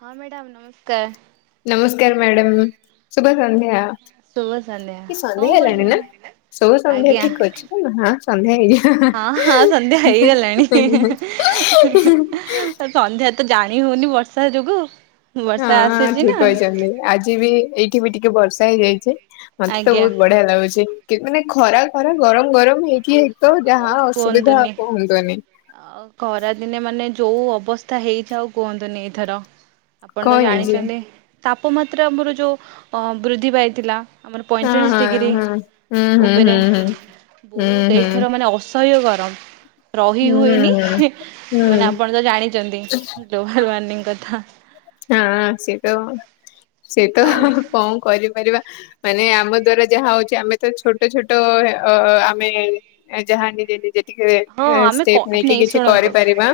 ହଁ ମ୍ୟାଡ଼ାାମ ନମସ୍କାର ନମସ୍କାର ମ୍ୟାଡ଼ମ୍ ଶୁଭ ସଂନ୍ଧ୍ୟା ଶୋଅସଲିଆ କଣ କରୁଛନ୍ତି ସବ ସନ୍ଧ୍ୟା ଆଜ୍ଞା ଠିକ ଅଛି ନା ସନ୍ଧ୍ୟା ହେଇଯ ହଁ ହଁ ସନ୍ଧ୍ୟା ହେଇଗଲାଣି ସନ୍ଧ୍ୟା ତ ଜାଣି ହଉନି ବର୍ଷା ଯୋଗୁ ବର୍ଷା ହଁ ଆସିଛି ଠିକ ନା କହିଛନ୍ତି ଆଜି ବି ଏଇଠି ବି ଟିକେ ବର୍ଷା ହେଇଯାଇଛିେ ମତେ ତ ଆଜ୍ଞା ବହୁତ ବଢିଆ ଲାଗୁଛି ମାନେ ଖରା ଖରା ଗରମ ଗରମ ହେଇକି ତ ଆଉ ଯାହା ଅସୁବିଧା କୁହନ୍ତୁନି କୁହନ୍ତୁନି ଆ ଖରାଦିନେ ମାନେ ଯୋଉ ଅବସ୍ଥା ହେଇଯାଉଉ କୁହନ୍ତୁନି ଏଥର ଆପଣ ତ କଣ ହେଇଛି? ଜାଣିଛନ୍ତି ତାପମାତ୍ରା ଆମର ଯୋଉ ଅ ବୃଦ୍ଧି ପାଇଥିଲା ଆମର ହଁ ପଇଁଚାଳିଶ ହଁ ଡିଗ୍ରୀ ହଁ ହୁଁ ହୁଁ ଉପରେ ହୁଁ ହୁଁ ବହୁତ ହୁଁ ଏଇ ଏଥିର ହୁଁ ମାନେ ଅସହ୍ୟ ଗରମ ରହି ହୁଁ ହୁଏନି। ହୁଁ ହୁଁ ମାନେ ଆପଣ ତ ଜାଣିଛନ୍ତି। ଗ୍ଲୋବାଲ ୱର୍ମିଙ୍ଗ କଥା। ହଁ ସେ ତ ସେ ତ ଆଉ କଣ କରିପାରିବା। ମାନେ ଆମ ଦ୍ଵାରା ଯାହା ହଉଛି ଆମେ ତ ଛୋଟ ଛୋଟ ଅ ଆମେ ଯାହା ନିଜେ ନିଜେ। ଟିକେ ହଁ ଆମେ ଷ୍ଟେପ କଫି ନେଇକି ନେଇ କିଛି ଶୁଣନ୍ତୁ। କରିପାରିବା।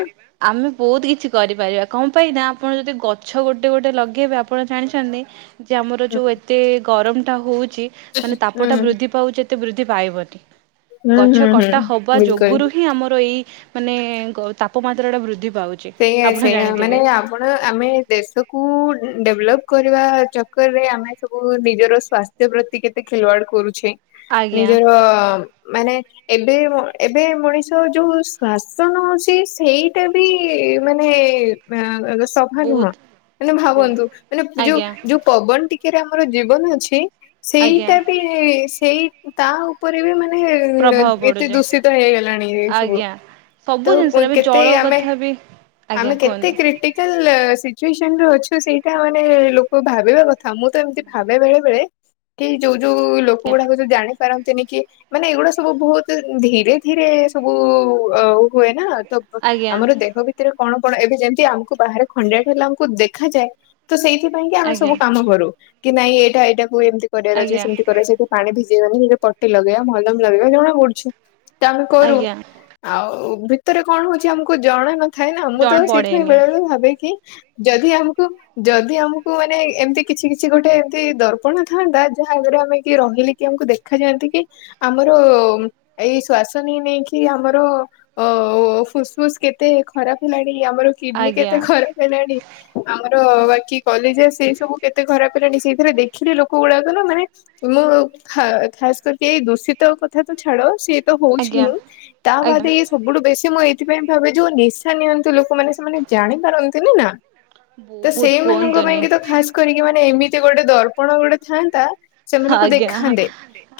ଆମେ ବହୁତ କିଛି କରିପାରିବା କଣ ପାଇଁ ନା ଆପଣ ଯଦି ଗଛ ଗୋଟେ ଗୋଟେ ଲଗେଇବେ ଆପଣ ଜାଣିଛନ୍ତି ଯେ ଆମର ହୁଁ ଯୋଉ ଏତେ ଗରମଟା ହଉଛି ଛି ମାନେ ତାପଟା ବୃଦ୍ଧି ପାଉଛି ଏତେ ବୃଦ୍ଧି ପାଇବନି ହୁଁ ଗଛ ହୁଁ ହୁଁ କଟା ହବା ଯୋଗୁ ବିଲକୁଲ ଯୋଗୁରୁ ହିଁ ଆମର ଏଇ ମାନେ ତାପମାତ୍ରା ଟା ବୃଦ୍ଧି ପାଉଛି। ସେଇଆ ଆପଣ ସେଇଆ ମାନେ ଜାଣିଥିବେ ଆପଣ ଆମେ ଦେଶକୁ ଡେଭଲପ୍ କରିବା ଚକରରେ ଆମେ ସବୁ ନିଜର ସ୍ଵାସ୍ଥ୍ୟ ପ୍ରତି କେତେ ଖେଲବାଡ କରୁଛେ। ଆଜ୍ଞା ନିଜର ମାନେ ଏବେ ଏବେ ମଣିଷ ଯୋଉ ଶ୍ଵାସ ନଉଛି ସେଇଟା ବି କି ମାନେ [unintelligible] ସଭା ନୁହଁ ବହୁତ ମାନେ ବୋ ଭାବନ୍ତୁ ମାନେ ଯୋଉ ଆଜ୍ଞା ଯୋଉ ପବନ ଟିକେରେ ଆମର ଜୀବନ ଅଛି। ଆଜ୍ଞା ସେଇଟା ବି ସେଇ ତା ଉପରେ ବି ମାନେ ପ୍ରଭାବ ଏତେ ପଡୁଛି ଦୂଷିତ ହେଇଗଲାଣି ଏ ସବୁ ଆଜ୍ଞା। ତ ସବୁ ଜିନିଷରେ ବି କେତେ ଜଳ ଆମେ କଥା ବି ଆଜ୍ଞା ଆମେ କେତେ କୁହନ୍ତୁ। କ୍ରିଟିକାଲ ସିଚୁଏସନରେ ଅଛୁ ସେଇଟା ମାନେ ଲୋକ ଭାବିବା କଥା ମୁଁ ତ ଏମିତି ଭାବେ ବେଳେ ବେଳେ କି ଯୋଉ ଯୋଉ ଲୋକ ଗୁଡାକ ଯୋଉ ଜାଣେ ପାରନ୍ତିନି କି ମାନେ ଏଇଗୁଡା ସବୁ ବହୁତ ଧୀରେ ଧୀରେ ସବୁ ହୁଏ ନା ତ ଆଜ୍ଞା ଆମର ଦେଖ ରେ କଣ କଣ ଏବେ ଯେମିତି ଆମକୁ ବାହାରେ ଖଡିଆଟେ ହେଲା ଆମକୁ ଦେଖାଯାଏ। ତ ସେଇଥି ପାଇଁଁ କି ଆମେ ଆଜ୍ଞା ସବୁ କାମ କରୁ କି ନାଇଁ ଏଇଟା ଏଇଟାକୁ ଏମତି କରିବାର ଅଛି ଆଜ୍ଞା ସେମିତି କରିବାର ଅଛି ସେଠି ପାଣି ଭିଜେଇ ବାନି ସେଥିରେ ପଟି ଲଗେଇବା ମଲମ ଲଗେଇବା ଜଣା ପଡୁଛି ତ ଆମେ କରୁ ଆଜ୍ଞା ଆଉ ଭିତରେ କଣ ହଉଛି ଆମକୁ ଜଣା ନଥାଏ ନା ମୁଁ ତ ଜଣେ ସେଇଥିପାଇଁ ପଡେନି ବେଳେ ବେଳେ ଭାବେ କିି ଯଦି ଆମକୁ ଯଦି ଆମକୁ ମାନେ ଏମତି କିଛି କିଛି ଗୋଟେ ଏମତି ଦର୍ପଣ ଥାନ୍ତା ଭାଗରେ ଆମେ କି ରହିଲେ କି ଆମକୁ ଦେଖା ଯାଆନ୍ତି କି ଆମର ଏଇ ଶ୍ଵାସ ନେଇ ନେଇକି କି ଆମର ଅ ଫୁସ୍ ଫୁସ୍ କେତେ ଖରାପ ହେଲାଣି ଆମର କିଡନୀ ଆଜ୍ଞା କେତେ ଖରାପ ହେଲାଣି ଆଉ ବାକି କଲିଜା ସେଇ ସବୁ କେତେ ଖରାପ ହେଲାଣି ସେଇଥିରେ ଦେଖିଲି ଲୋକ ଗୁଡାକ ନା ମାନେ ମୁଁ ଖ ଖାସ୍ କରିକି ଏଇ ଦୂଷିତ କଥା ତ ଛାଡ। ସିଏ ତ ହଉଛି ଆଜ୍ଞା ହିଁ ତା ଆଜ୍ଞା। ବାଦେ ଇଏ ସବୁଠୁ ବେଶୀ ମୁଁ ଏଇଥିପାଇଁ ଭାବେ ଯୋଉ ନି ନିଅନ୍ତୁ ଲୋକମାନେ ସେମାନେ ଜାଣିପାରନ୍ତି ନି ନା ତ ବହୁତ ସେଇମାନଙ୍କ କୁହନ୍ତୁନି ପାଇଁ କି ତ ଖାସ୍ କରିକି ମାନେ ଏମିତି ଗୋଟେ ଦର୍ପଣ ଗୋଟେ ଥାଆନ୍ତା। ସେମାନଙ୍କୁ ଆଜ୍ଞା ଦେଖାନ୍ତେ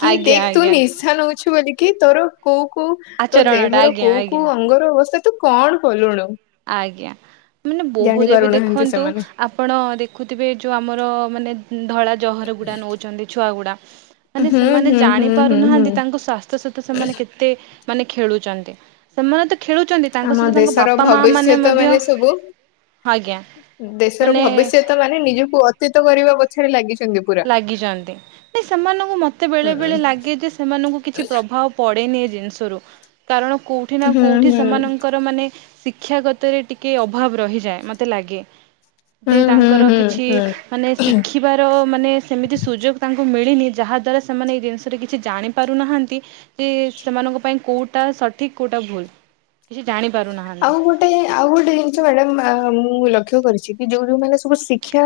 କି ଆଜ୍ଞା ଦେଖ ତୁ ଆଜ୍ଞା ନିଶା ନଉଛୁ ବୋଲିକି ତୋର କୋଉ କୋଉ ତୋ ଆଚରଣ ଟା ଦେହର ଆଜ୍ଞା କୋଉ ଆଜ୍ଞା। କୋଉ ଅଙ୍ଗର ଅବସ୍ଥା ତୁ କଣ କଲୁଣୁ? ଆଜ୍ଞା। ମାନେ ଜାଣି ବହୁତ ଏବେ ପାରୁନାହାନ୍ତି ଦେଖନ୍ତୁ ସେମାନେ। ଆପଣ ଦେଖୁଥିବେ ଯୋଉ ଆମର ମାନେ ଧଳା ଜହର ଗୁଡ଼ା ନେଉଛନ୍ତି ଛୁଆଗୁଡ଼ା। ମାନେ ହୁଁ ସେମାନେ ହୁଁ ହୁଁ ଜାଣି ହୁଁ ହୁଁ ପାରୁନାହାନ୍ତି ତାଙ୍କ ସ୍ୱାସ୍ଥ୍ୟ ସେମାନେ କେତେ ମାନେ ଖେଳୁଛନ୍ତି। ସେମାନେ ତ ଖେଳୁଛନ୍ତି ତାଙ୍କ ଆମ ସହିତ ତାଙ୍କ ଦେଶର ବାପା ମା ଭବିଷ୍ୟତ ମଧ୍ୟ ମାନେ ସବୁ ଆଜ୍ଞା ଦେଶର ମାନେ ଭବିଷ୍ୟତ ମାନେ ନିଜକୁ ତ କରିବା ପଛରେ ଲାଗିଛି ଲାଗିଛନ୍ତି ସେମାନଙ୍କୁ ମତେ ହୁଁ ବେଳେ ବେଳେ ଲାଗେ ଯେ ସେମାନଙ୍କୁ କିଛି ପ୍ରଭାବ ପଡେନି। ଏ ଜିନିଷରୁ କାରଣ କୋଉଠି ନା ହୁଁ କୋଉଠି ହୁଁ ସେମାନଙ୍କର ମାନେ ଶିକ୍ଷାଗତରେ ଟିକେ ଅଭାବ ରହିଯାଏ ମୋତେ ଲାଗେ। ହୁଁ ଯେ ହୁଁ ତାଙ୍କର ହୁଁ କିଛି ହୁଁ ମାନେ ଶିଖିବାର ମାନେ ସେମିତି ସୁଯୋଗ ତାଙ୍କୁ ମିଳିନି ଯାହାଦ୍ୱାରା ସେମାନେ ଏଇ ଜିନିଷରେ କିଛି ଜାଣିପାରୁନାହାନ୍ତି ଯେ ସେମାନଙ୍କ ପାଇଁ କୋଉଟା ସଠିକ କୋଉଟା ଭୁଲ କିଛି ଜାଣି- ଆଉ ଗୋଟେ ଆଉ ଗୋଟେ ଜିନିଷ ମ୍ୟାଡାମ ମୁଁ ଲକ୍ଷ୍ୟ କରିଛି କି ଯୋଉ ଯୋଉ ମାନେ ସବୁ ଶିକ୍ଷା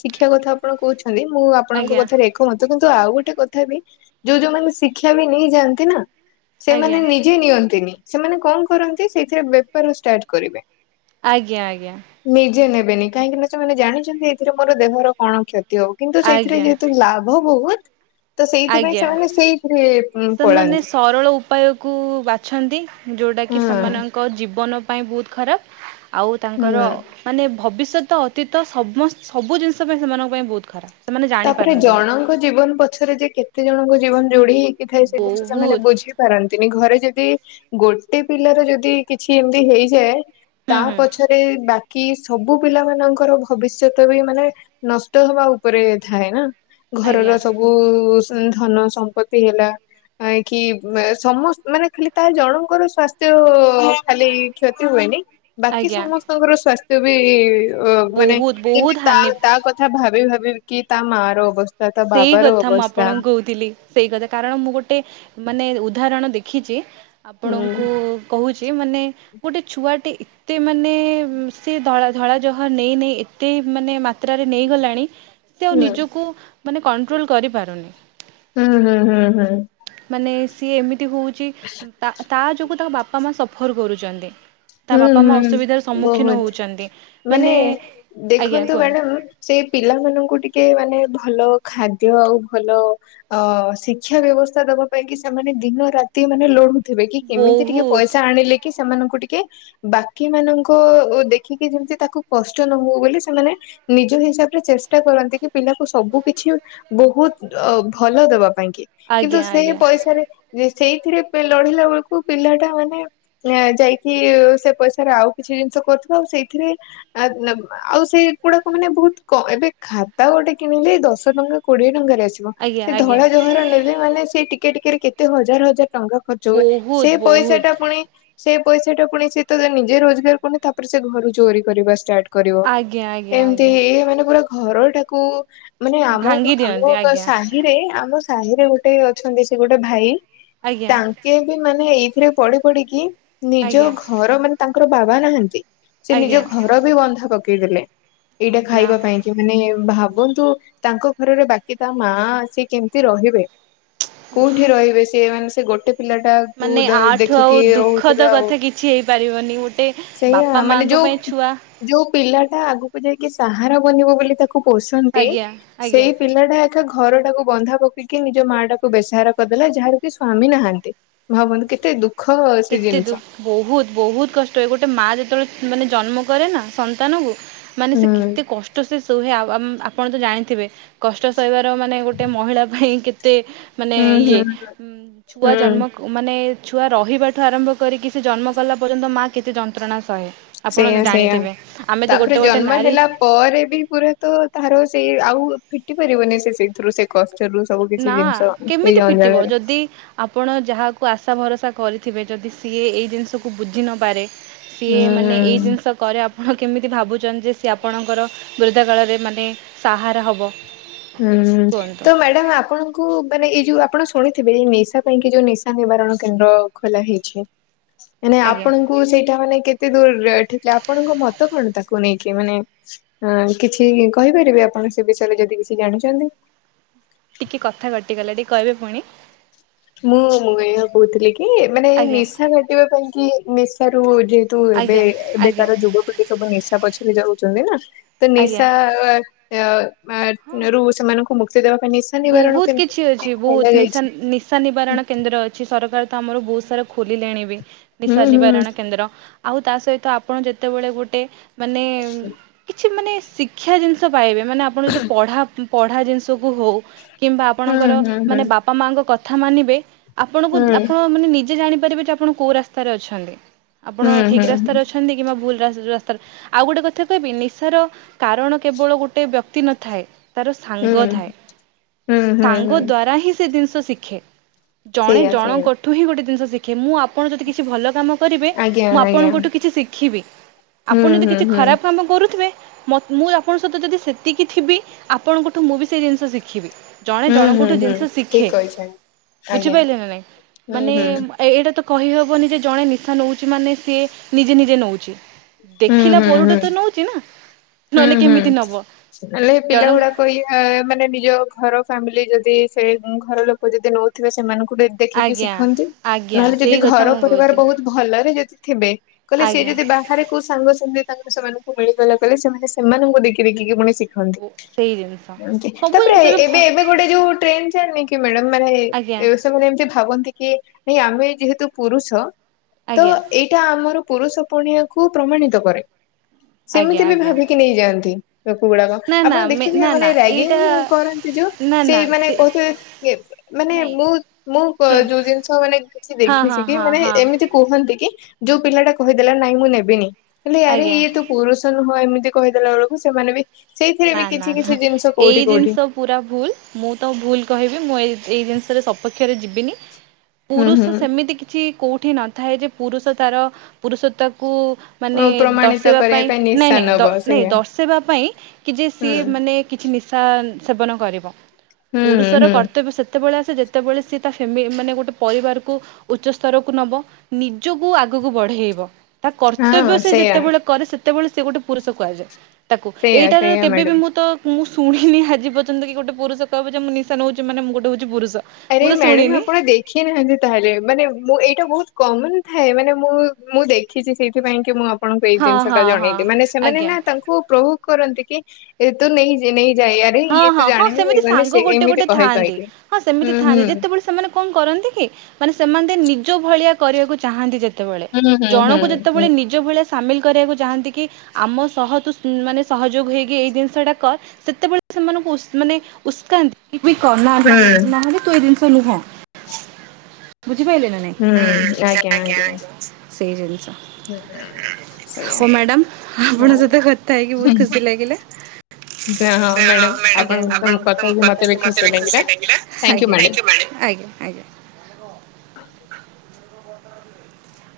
ଶିକ୍ଷା କଥା ଆପଣ କହୁଛନ୍ତି ମୁଁ ଆପଣଙ୍କ ଆଜ୍ଞା କଥାରେ ଏକମତ କିନ୍ତୁ ତ ଆଉ ଗୋଟେ କଥା ବି ଯୋଉ ଯୋଉମାନେ ଶିକ୍ଷା ବି ନେଇଯାଆନ୍ତି ନା ଆଜ୍ଞା ସେମାନେ ନିଜେ ନିଅନ୍ତିନି ସେମାନେ କଣ କରନ୍ତି ସେଇଥିରେ ବେପାର ଷ୍ଟାର୍ଟ କରିବେ। ଆଜ୍ଞା ଆଜ୍ଞା। ନିଜେ କାହିଁକି ନା ସେମାନେ ଜାଣିଛନ୍ତି ଏଥିରେ ମୋର ଦେହର କଣ କ୍ଷତି ହଉ କିନ୍ତୁ ସେଥିରେ ଆଜ୍ଞା ଯେହେତୁ ଲାଭ ବହୁତ ତ ସେଇଥିପାଇଁ ଆଜ୍ଞା ସେମାନେ ସେଇଥିରେ ଉଁ, ସେମାନେ ପଳାନ୍ତି। ସରଳ ଉପାୟ କ ବାଛନ୍ତି। କି ହୁଁ ସେମାନଙ୍କ ଜୀବନ ପାଇଁ ବହୁତ ଖରାପ ଆଉ ତାଙ୍କର ହୁଁ। ମାନେ ଭବିଷ୍ୟତ ସହିତ ଅତୀତ ସମ ସବୁ ଜିନିଷ ପାଇଁ ସେମାନଙ୍କ ପାଇଁ ବହୁତ ଖରାପ। ସେମାନେ ତାପରେ ଜାଣିପାରନ୍ତିନି ଜଣଙ୍କ ଜୀବନ ପଛରେ ଯେ କେତେ ଜଣଙ୍କ ଜୀବନ ଯୋଡି ହେଇକିଥାଏ ସେ ଜିନିଷ ସେମାନେ ବହୁତ ବୁଝିପାରନ୍ତିନି ଘରେ ଯେ ଯ ଗୋଟେ ପିଲାର ଯଦି କିଛି ଏମିତି ହେଇଯାଏ ହୁଁ ତା ହୁଁ ପଛରେ ବାକି କି ସବୁ ପିଲା ମାନଙ୍କର ଭବିଷ୍ୟତ ବି ମାନେ ନଷ୍ଟ ହବା ଉପରେ ଥାଏ ନାଁ। ଆଜ୍ଞା ଘରର ସବୁ ଧନ ସମ୍ପତ୍ତି ହେଲା କି ସମ ମାନେ ଖାଲି ତା ଜଣଙ୍କର ସ୍ଵାସ୍ଥ୍ୟ ଖାଲି କ୍ଷତି ହୁଏନି। ବାକି ଆଜ୍ଞା ସମସ୍ତଙ୍କର ସ୍ଵାସ୍ଥ୍ୟ ବି ଅ ମାନେ ବହୁତ ବହୁତ କିମତି ତା ହାନି ତା କଥା ଭାବି ଭାବିକି ତା ମା ର ଅବସ୍ଥା ତା ସେଇ ବାବାର କଥା ମୁଁ ଅବସ୍ଥା ଆପଣଙ୍କୁ କହୁଥିଲି ସେଇ କଥା କାରଣ ମୁଁ ଗୋଟେ ମାନେ ଉଦାହରଣ ଦେଖିଛି ହୁଁ ଆପଣଙ୍କୁ କହୁଛି ମାନେ ଗୋଟେ ଛୁଆଟି ଏତେ ମାନେ ସେ ଧଳା ଧଳା ଜହ ନେଇ ନେଇ ଏତେ ମାନେ ଯ ନେଇ ଗଲାଣି ସେ ଆଉ ହୁଁ ନିଜକୁ ମାନେ କଣ୍ଟ୍ରୋଲ କରିପାରୁନି। ହୁଁ ହୁଁ ହୁଁ ହୁଁ। ମାନେ ସିଏ ଏମିତି ହଉଛି ତା ଯୋଗୁ ତାଙ୍କ ବାପା ମା ସଫର କରୁଛନ୍ତି। ତା ହୁଁ ବାପା ମା ହୁଁ ଅସୁବିଧାର ସମ୍ମୁଖୀନ ବହୁତ ହଉଛନ୍ତି ମାନେ ଆଜ୍ଞା ଦେଖନ୍ତୁ କୁହନ୍ତୁ ମ୍ୟାଡାମ ସେଇ ପିଲାମାନଙ୍କୁ ଟିକେ ମାନେ ଭଲ ଖାଦ୍ୟ ଆଉ ଭଲ ଅ ଶିକ୍ଷା ବ୍ୟବସ୍ଥା ଦବା ପାଇଁ କି ସେମାନେ ଦିନ ରାତି ମାନେ ଲଢୁଥିବେ କି କେମିତି ଟିକେ ବହୁତ ପଇସା ଆଣିଲେ କି ସେମାନଙ୍କୁ ଟିକେ ବାକି ମାନଙ୍କ ଦେଖିକି ଯେମିତି ତାକୁ କଷ୍ଟ ନ ହଉ ବୋଲି ସେମାନେ ନିଜ ହିସାବରେ ଚେଷ୍ଟା କରନ୍ତି କି ପିଲାକୁ ସବୁ କିଛି ବହୁତ ଅ ଭଲ ଦବା। ପାଇଁ କି କିନ୍ତୁ ଆଜ୍ଞା ସେ ଆଜ୍ଞା ପଇସାରେ ସେଇଥିରେ ଲଢିଲା ବେଳକୁ ପିଲା ଟା ମାନେ ଯାଇ ସେ ପଇସାରେ ଆଉ କିଛି ଜିନିଷ କରୁଥିବା ଆଉ ସେଇଥିରେ ଆଉ ସେଇ କୁଡାକ ମାନେ ବହୁ ଏବେ ଖାତା ଗୋଟେ କିଣିଲେ ଦଶ ଟଙ୍କା କୋଡିଏଙ୍କା ଙ୍କ ଆସିବ ଆଜ୍ଞା ସେ ଆଜ୍ଞା ଧଳା ଜହର ନେଲେ ମାନେ ସେ ଟିକେ ଟିକେ କେତେ ହଜାର ହଜାର। ଟଙ୍କା ଖର୍ଚ୍ଚ ହୁଏ ବହୁତ ସେ ପଇସା ବହୁତ ଟା ପୁଣି ସେ ପଇସା ଟା ପୁଣି ସେ ତ ନିଜେ ରୋଜଗାର ପୁ ତାପରେ ସେ ଘରୁ ଚୋରି କରିବା ଷ୍ଟାର୍ଟ କରିବ ଆଜ୍ଞା ଆଜ୍ଞା ଏମିତି ଆଜ୍ଞା ଇଏ ମାନେ ପୁରା ଘର ଟାକୁ ମାନେ ଆମ ଭାଙ୍ଗି ଆମ ଦିଅନ୍ତି ଆଜ୍ଞା ସାହିରେ ଆମ ସାହିରେ ଗୋଟେ ଅଛନ୍ତି ସେ ଗୋଟେ ଭାଇ ଆଜ୍ଞା ତାଙ୍କେ ବି ମାନେ ଏଇଥିରେ ପଢି ପଢିକି ନିଜ ଆଜ୍ଞା ଘର ମାନେ ତାଙ୍କର ବାବା ନାହାନ୍ତି। ସେ ନିଜ ଆଜ୍ଞା ଘର ବି ବନ୍ଧା ପକେଇ ଦେଲେ। ଏଇଟା ଆଜ୍ଞା ଖାଇବା ପାଇଁ କି ମାନେ ଓହୋ ଭାବନ୍ତୁ ତାଙ୍କ ଘରରେ ବାକି ତା ମା ସିଏ କେମିତି ରହିବେ କୋଉଠି ରହିବେ ସିଏ ମାନେ ସେ ଗୋଟେ ପିଲା ଟା କ ଦେଖିକି ରହୁ ଦୁଖଦ କଥା କିଛି ହେଇପାରିବନି ଗୋଟେ ସେଇଆ ବାପା ମାନେ ମାଙ୍କ ଯୋଉ ପାଇଁ ଛୁଆ ଯୋଉ ପିଲାଟା ଆଗକୁ ଯାଇକ ସାହାର ବନିବ ବୋଲି ତାକୁ ପୋଷନ୍ତି ଆଜ୍ଞା ସେଇ ଆଜ୍ଞା ପିଲାଟା ଏକା ଘର ଟାକୁ ବନ୍ଧା ପକି ନିଜ ମା ଟାକୁ ବେସାହାର କରିଦେଲା ଯାହାର କି ସ୍ଵାମୀ ନାହାନ୍ତି ଭାବନ୍ତୁ କେତେ ଦୁଃଖ। ସେ କେତେ ଜିନିଷ ଦୁ ବହୁତ ବହୁତ କଷ୍ଟ ହୁଏ ଗୋଟେ ମା ଯେତେବେଳେ ମାନେ ଜନ୍ମ କରେ ନା ସନ୍ତାନ କୁ ମାନେ ହୁଁ ସେ କେତେ କଷ୍ଟ ସେ ତୁହେ ଆ ଆମ୍ ଆପଣ ତ ଜାଣିଥିବେ କଷ୍ଟ ସରିବାର ମାନେ ଗୋଟେ ମହିଳା ପାଇଁ କେ ତେ ମାନେ ହୁଁ ଇଏ ହୁଁ ଛୁଆ ଜନ୍ମ ହୁଁ ମାନେ ଛୁଆ ରହିବା। ଠୁ ଆରମ୍ଭ କରିକି ସେ ଜନ୍ମ କଲା ପର୍ଯ୍ୟନ୍ତ ମା କେତେ ଯନ୍ତ୍ରଣା ସହେ। ଆପଣ ସେୟା ସେୟା ଜାଣିଥିବେ ଆମେ ତ ଗୋଟେ ତାପରେ ଗୋଟେ ଜନ୍ମ ନାରୀ ହେଲା ପରେ ବି ପୁରା ତ ତାର ସେଇ ଆଉ ଉ ଫିଟି ପାରିବନି ସିଏ ସେଇଥିରୁ ସେ କସ୍ ନା କେମିତି ଫିଟିବ ଯଦି ଆପଣ ଯାହାକୁ ଆଶା ଭରସା- କରିଥିବେ ଯଦି ସିଏ ଏଇ ଜିନିଷକୁ ବୁଝି ନପାରେ ସିଏ ମାନେ ଏଇ ହୁଁ। ଜିନିଷ କରେ ଆପଣ କେମିତି ଭାବୁଚନ୍ତି ଯେ ସିଏ ଆପଣଙ୍କର ବୃଦ୍ଧା କାଳରେ ମାନେ ସାହାର ହବ। ହୁଁ ତ କୁହନ୍ତୁ ମ୍ୟାଡାମ ଆପଣ ଙ୍କୁ ମାନେ ଏଇ ଯୋଉ ଆପଣ ଶୁଣିଥିବେ ନିଶା ପାଇଁ କି ଯୋଉ ନିଶା ନିବାରଣ କେନ୍ଦ୍ର ଖୋଲା ହେଇଛି। ମାନେ ଆଜ୍ଞା। ଆପଣଙ୍କୁ ସେଇଟା ମାନେ କେତେ ଦୂରରେ ଏଠିଥିଲା ଆପଣଙ୍କ ମତ କଣ ତାକୁ ନେଇକି ମାନେ ଉଁ କିଛି କହିପାରିବେ। ଆପଣ ସେ ବିଷୟରେ ଯଦି କିଛି ଜାଣିଚନ୍ତି। ଟିକେ କଥା କଟିଗଲା ଟିକେ କହିବେ ପୁଣି ମୁଁ ମୁଁ ଏଇଆ କୋହୁଥିଲି କି ମାନେ ଆଜ୍ଞା ନିଶା କାଟିବା ପାଇଁ କି ନିଶାରୁ ଯେହେତୁ ଏବେ ଆଜ୍ଞା ଏବେ ଆଜ୍ଞା କାର ଯୁବପିଢ଼ି ସବୁ ନିଶା ପଛରେ ଯାଉଚନ୍ତି ନା ତ ଆଜ୍ଞା ନିଶା ଅଁ ଆଁ ହଁ। ରୁ ସେମାନଙ୍କୁ ମୁକ୍ତି ଦେବା ପାଇଁ ନିଶା ନିବାରଣ ବହୁତ କେନ୍ଦ୍ର କିଛି ଟିଏ ଅଛି ବହୁତ ଖୋଲ ନିଶା ଯାଇଛି। ନିଶା ନିବାରଣ କେନ୍ଦ୍ର ଅଛି ସରକାର ତ ଆମର ବୋହୁତ ସାରା ଖୋଲିଲେଣି ବି ହୁଁ ନିଶା ହୁଁ ନିବାରଣ କେନ୍ଦ୍ର ଆଉ ତା ସହିତ ଆପଣ ଯେତେବେଳେ ଗୋଟେ ମାନେ କିଛି ମାନେ ଶିକ୍ଷା ଜିନିଷ ପାଇବେ ମାନେ ଆପଣ ଯଦି ପଢା ପଢା ଜିନିଷ କୁ ହୋଉ। କିମ୍ବା ହୁଁ ଆପଣଙ୍କର ହୁଁ ହୁଁ ମାନେ ବାପା ମାଆଙ୍କ କଥା ମାନିବେ ଆପଣଙ୍କୁ ହୁଁ ଆପଣ ମାନେ ନିଜେ ଜାଣି ପାରିବେ ଯେ ଆପଣ କୋଉ ରାସ୍ତାରେ ଅଛନ୍ତି। ଆପଣ ହୁଁ ଠିକ୍ ହୁଁ ରାସ୍ତାରେ ଅଛନ୍ତି କିମ୍ବା ଭୁଲ୍ ରାଜ୍ ରାସ୍ତାରେ ଆଉ ଗୋଟେ କଥା କହିବି ନିଶାର କାରଣ କେବଳ ଗୋଟେ ବ୍ୟକ୍ତି ନଥାଏ। ତାର ହୁଁ ସାଙ୍ଗ ଥାଏ ହୁଁ ହୁଁ ହୁଁ। ସାଙ୍ଗ ଦ୍ଵାରା ହିଁ ସେ ଜିନିଷ ଶିଖେ। ଜଣେ ସେଇଆ ସେଇଆ ଜଣଙ୍କଠୁ ହିଁ ଗୋଟେ ଜିନିଷ ଶିଖେ ମୁଁ ଆ ପଣ ଯଦି କିଛି ଭଲ କାମ କରିବେ ଆଜ୍ଞା ମୁଁ ଆଜ୍ଞା ଆପଣଙ୍କଠୁ କିଛି ଶିଖିବି। ହୁଁ ଆପଣ ଯଦି ହୁଁ କିଛି ହୁଁ ଖରାପ କାମ କରୁଥୁବେ। ମତ୍ ମୁଁ ଆପଣଙ୍କ ସହିତ ଯଦି ସେତିକି ଥିବି ଆପଣଙ୍କଠୁ ମୁଁ ବି ସେଇ ଜିନିଷ ଶିଖିବି। ଜଣେ ହୁଁ ହୁଁ ଜଣଙ୍କଠୁ ହୁଁ ଜିନିଷ ଠିକ ଶିଖେ କହିଛନ୍ତି। ଆଜ୍ଞା ବୁଝିପାଇଲେ ନା ନାଇଁ ହୁଁ ମାନେ ହୁଁ ମ ଏଇଡା ତ କହିହବନି ଯେ ଜଣେ ନିଶା ନୋଉଚି ମାନେ ସିଏ ନିଜେ ନିଜେ ନୋଉଚି। ହୁଁ ଦେଖିଲା ହୁଁ ପରଟୁ ହୁଁ ତ ନୋଉଚି ନା ହୁଁ ନହେଲେ ହୁଁ କେମିତି ନବ। ହେଲେ ପିଲା ଜଣ ଗୁଡାକ ଇହା ମାନେ ନିଜ ଘର ଫ୍ୟାମିଲି ଯଦି ସେ ଉଁ ଘର ଲୋକୋ ଯଦି ନୋଉଥୁବେ ସେମାନଙ୍କୁ ଗୋଟେ ଦେଖିକି ଆଜ୍ଞା ଶିଖନ୍ତି ଆଜ୍ଞା ନହେଲେ ସେଇ ଯଦି କଥା ଘର ମୁଁ ପରିବାର କହୁଛି ବହୁତ ଭଲରେ ଯଦି ଥିବେ। କହିଲେ ସିଏ ଆଜ୍ଞା। ଯଦି ବାହାରେ କୋଉ ସାଙ୍ଗ ସାଙ୍ଗେ ତାଙ୍କର ସେମାନଙ୍କୁ ମିଳିଗଲା କହଲେ ସେମାନେ ସେମାନଙ୍କୁ ଦେଖି ଦେଖି କି ପୁଣି ଶିଖନ୍ତି ବୋ ସେଇ ଜିନିଷ ଏମତି ସବୁ ତାପରେ ଜିନିଷ ଏବେ ଭ ଏବେ ଗୋଟେ ଯୋଉ ଟ୍ରେଣ୍ଡ ଚାଲିନିକି ମ୍ୟାଡାମ ମାନେ ଆଜ୍ଞା ଏବେ ସେମାନେ ଏମିତି ଭାବନ୍ତି କି ନାଇଁ ଆମେ ଯେହେତୁ ପୁରୁଷ ତ ଆଜ୍ଞା ଏଇଟା ଆମର ପୁରୁଷ ପଣିଆକୁୁ ପ୍ରମାଣିତ କରେ। ଆଜ୍ଞା ଆଜ୍ଞା। ପିଅନ୍ତି। ଫେକୁ ଗୁଡାକ ନା ନା ଆପଣ ମେ ଦେଖିଥିବେ ନା ମାନେ ନା ଏଇଟା ରାଗିଙ୍ଗ କରନ୍ତି ଯୋଉ ନା ନା ସେଇ ମାନେ ସେ କୋହୁଥିବେ ଇଏ ମାନେ ନାଇଁ ମୁଁ ମୁଁ ଯୋଉ ଜିନିଷ ମାନେ କିଛି ହଁ ଦେଖିଛି ହଁ କି ହଁ ମାନେ ହଁ ଏମିତି କୁହନ୍ତି କି ଯୋଉ ପିଲାଟା କହିଦେଲା ନାଇଁ ମୁଁ ନେବିନି ହେଲେ ଆରେ ଆଜ୍ଞା ଇଏ ତୁ ପୁରୁଷ ନୁହଁ ଏମିତି କହିଦେଲା ବେଳୁକୁ ସେମାନେ ବି ସେଇଥିରେ ନାଁ ବି କିଛି ନାଁ କିଛି ନାଁ ଜିନିଷ ଏଇ କୋଉଠି କୋଉଠି ଜିନିଷ ପୁରା ଭୁଲ ମୁଁ ତ ଭୁଲ କହିବି ମୁଁ ଏ ଏଇ ଜିନିଷରେ ସପକ୍ କ୍ଷରେ ଯିବିନି ହୁଁ ପୁରୁଷ ସେମିତି କିଛି କୋଉଠି ନଥାଏ ଯେ ପୁରୁଷ ତାର ପୁରୁଷତା କୁ ମାନେ ହୁଁ ପ୍ରମାଣିତ ଦର୍ଶେଇବା କରିବା ପାଇଁ ନାଇଁ ନିଶା ନାଇଁ ଦ ନବ ନାଇଁ ସେଇଆ ଦର୍ଶେଇବା ପାଇଁ କି ଯେ ହୁଁ ସିଏ ମାନେ କିଛି ନିଶା ସେବନ କରିବ ହୁଁ ହୁଁ ପୁରୁଷର ହୁଁ। କର୍ତ୍ତବ୍ୟ ସେତେବେଳେ। ଯେତେବେଳେ ସିଏ ତା ଫିଲ ମାନେ ଗୋଟେ ପରିବାରକୁ ଉଚ୍ଚସ୍ତରକୁ ନବ ନିଜକୁ ଆଗକୁ ବଢ ବଢେଇବ। ତା କର୍ତ୍ତବ୍ୟ ହଁ ସେ ସେଇଆ ଯେତେବେଳେ କରେ ସେତେବେଳେ ସେ ଗୋଟେ ପୁରୁଷ କୁହାଯାଏ ତାକୁ ସେଇଆ ଏଇଟାର ସେଇଆ କେବେ ବି ମ୍ୟାଡାମ। ମୁଁ ତ ମୁଁ ଶୁଣିନି ଆଜି ପର୍ଯ୍ୟନ୍ତ କି ଗୋଟେ ପୁରୁଷ କହିବଯେ ମୁଁ ନିଶା ନଉଛି ମାନେ ମୁଁ ଗୋଟେ ହଉଛି ପୁରୁଷ। ଆରେ ମୁଁ ତ ମ୍ୟାଡାମ ଶୁଣିନି ଆପଣ ଦେଖି ନାହାନ୍ତି ତାହେଲେ ମାନେ ମୁଁ ଏଇଟା ବହୁତ। କମନ ଥାଏ ମାନେ ମୁଁ ମୁଁ ଦେଖିଛି ସେଇଥିପାଇଁ କି ମୁଁ ଅପ ଆପଣଙ୍କୁ ଏଇ ହଁ ଜିନିଷ ଟା ହଁ ହଁ ଜଣେଇଲି ମାନେ ସେମାନେ ଆଜ୍ଞା। ନା ତାଙ୍କୁ ପ୍ରଭୁ କରନ୍ତି କି ଏ ତୁ ନେଇ ନେଇ। ଯାଇ ଆରେ ହଁ ଇଏ ହଁ ତ ହଁ ଜାଣିନି ଇଏ ସେମିତି ଗଲେ ସେ ଏମିତି କହି କହିକି। ହୁଁ ହୁଁ ଥାନ୍ତି ଯେତେବେଳେ ସେମାନେ କଣ କରନ୍ତି କି ମାନେ ସେମାନେ ନିଜ ଭଳିଆ କରିବାକୁ ଚାହାନ୍ତି ଯଦି ଯେତେବେଳେ ହୁଁ ହୁଁ ଜଣକୁ ହୁଁ ଯେତେବେଳେ ନିଜ ଭଳିଆ। ସାମିଲ କରିବାକୁ ଚାହାନ୍ତି କି ଆମ ସହ ତୁ ମାନେ ସହଯୋଗ ହେଇକି ଏଇ ଜିନିଷ ଟା କର୍ ସେତେବେଳେ। ସେମାନଙ୍କୁ ମାନେ ଉସକାନ୍ତି କି ହୁଁ [unintelligible] ନାହାନ୍ତି ତୁ ଏଇ ଜିନିଷ ତୁ ନୁହ। [inaudible] ବୁଝି ପାଇଲେ ନା ନାହିଁ। ଆଜ୍ଞା ଆଜ୍ଞା ସେଇ ଜିନିଷ। ହୁଁ ସେଇଆ ହଉ ମ୍ୟାଡାମ ଆପଣଙ୍କ ସହିତ କଥା ହେଇକି ବହୁତ ହୁଁ। ଖୁସି ଲାଗିଲା। ହଉ ଆଜ୍ଞା ଅପଙ୍କ ସହିତ କଥା ହେଇକି ମତେ ବି ଖୁସି ଲାଗିଲା। ଆଜ୍ଞା ଆଜ୍ଞା। [inaudible]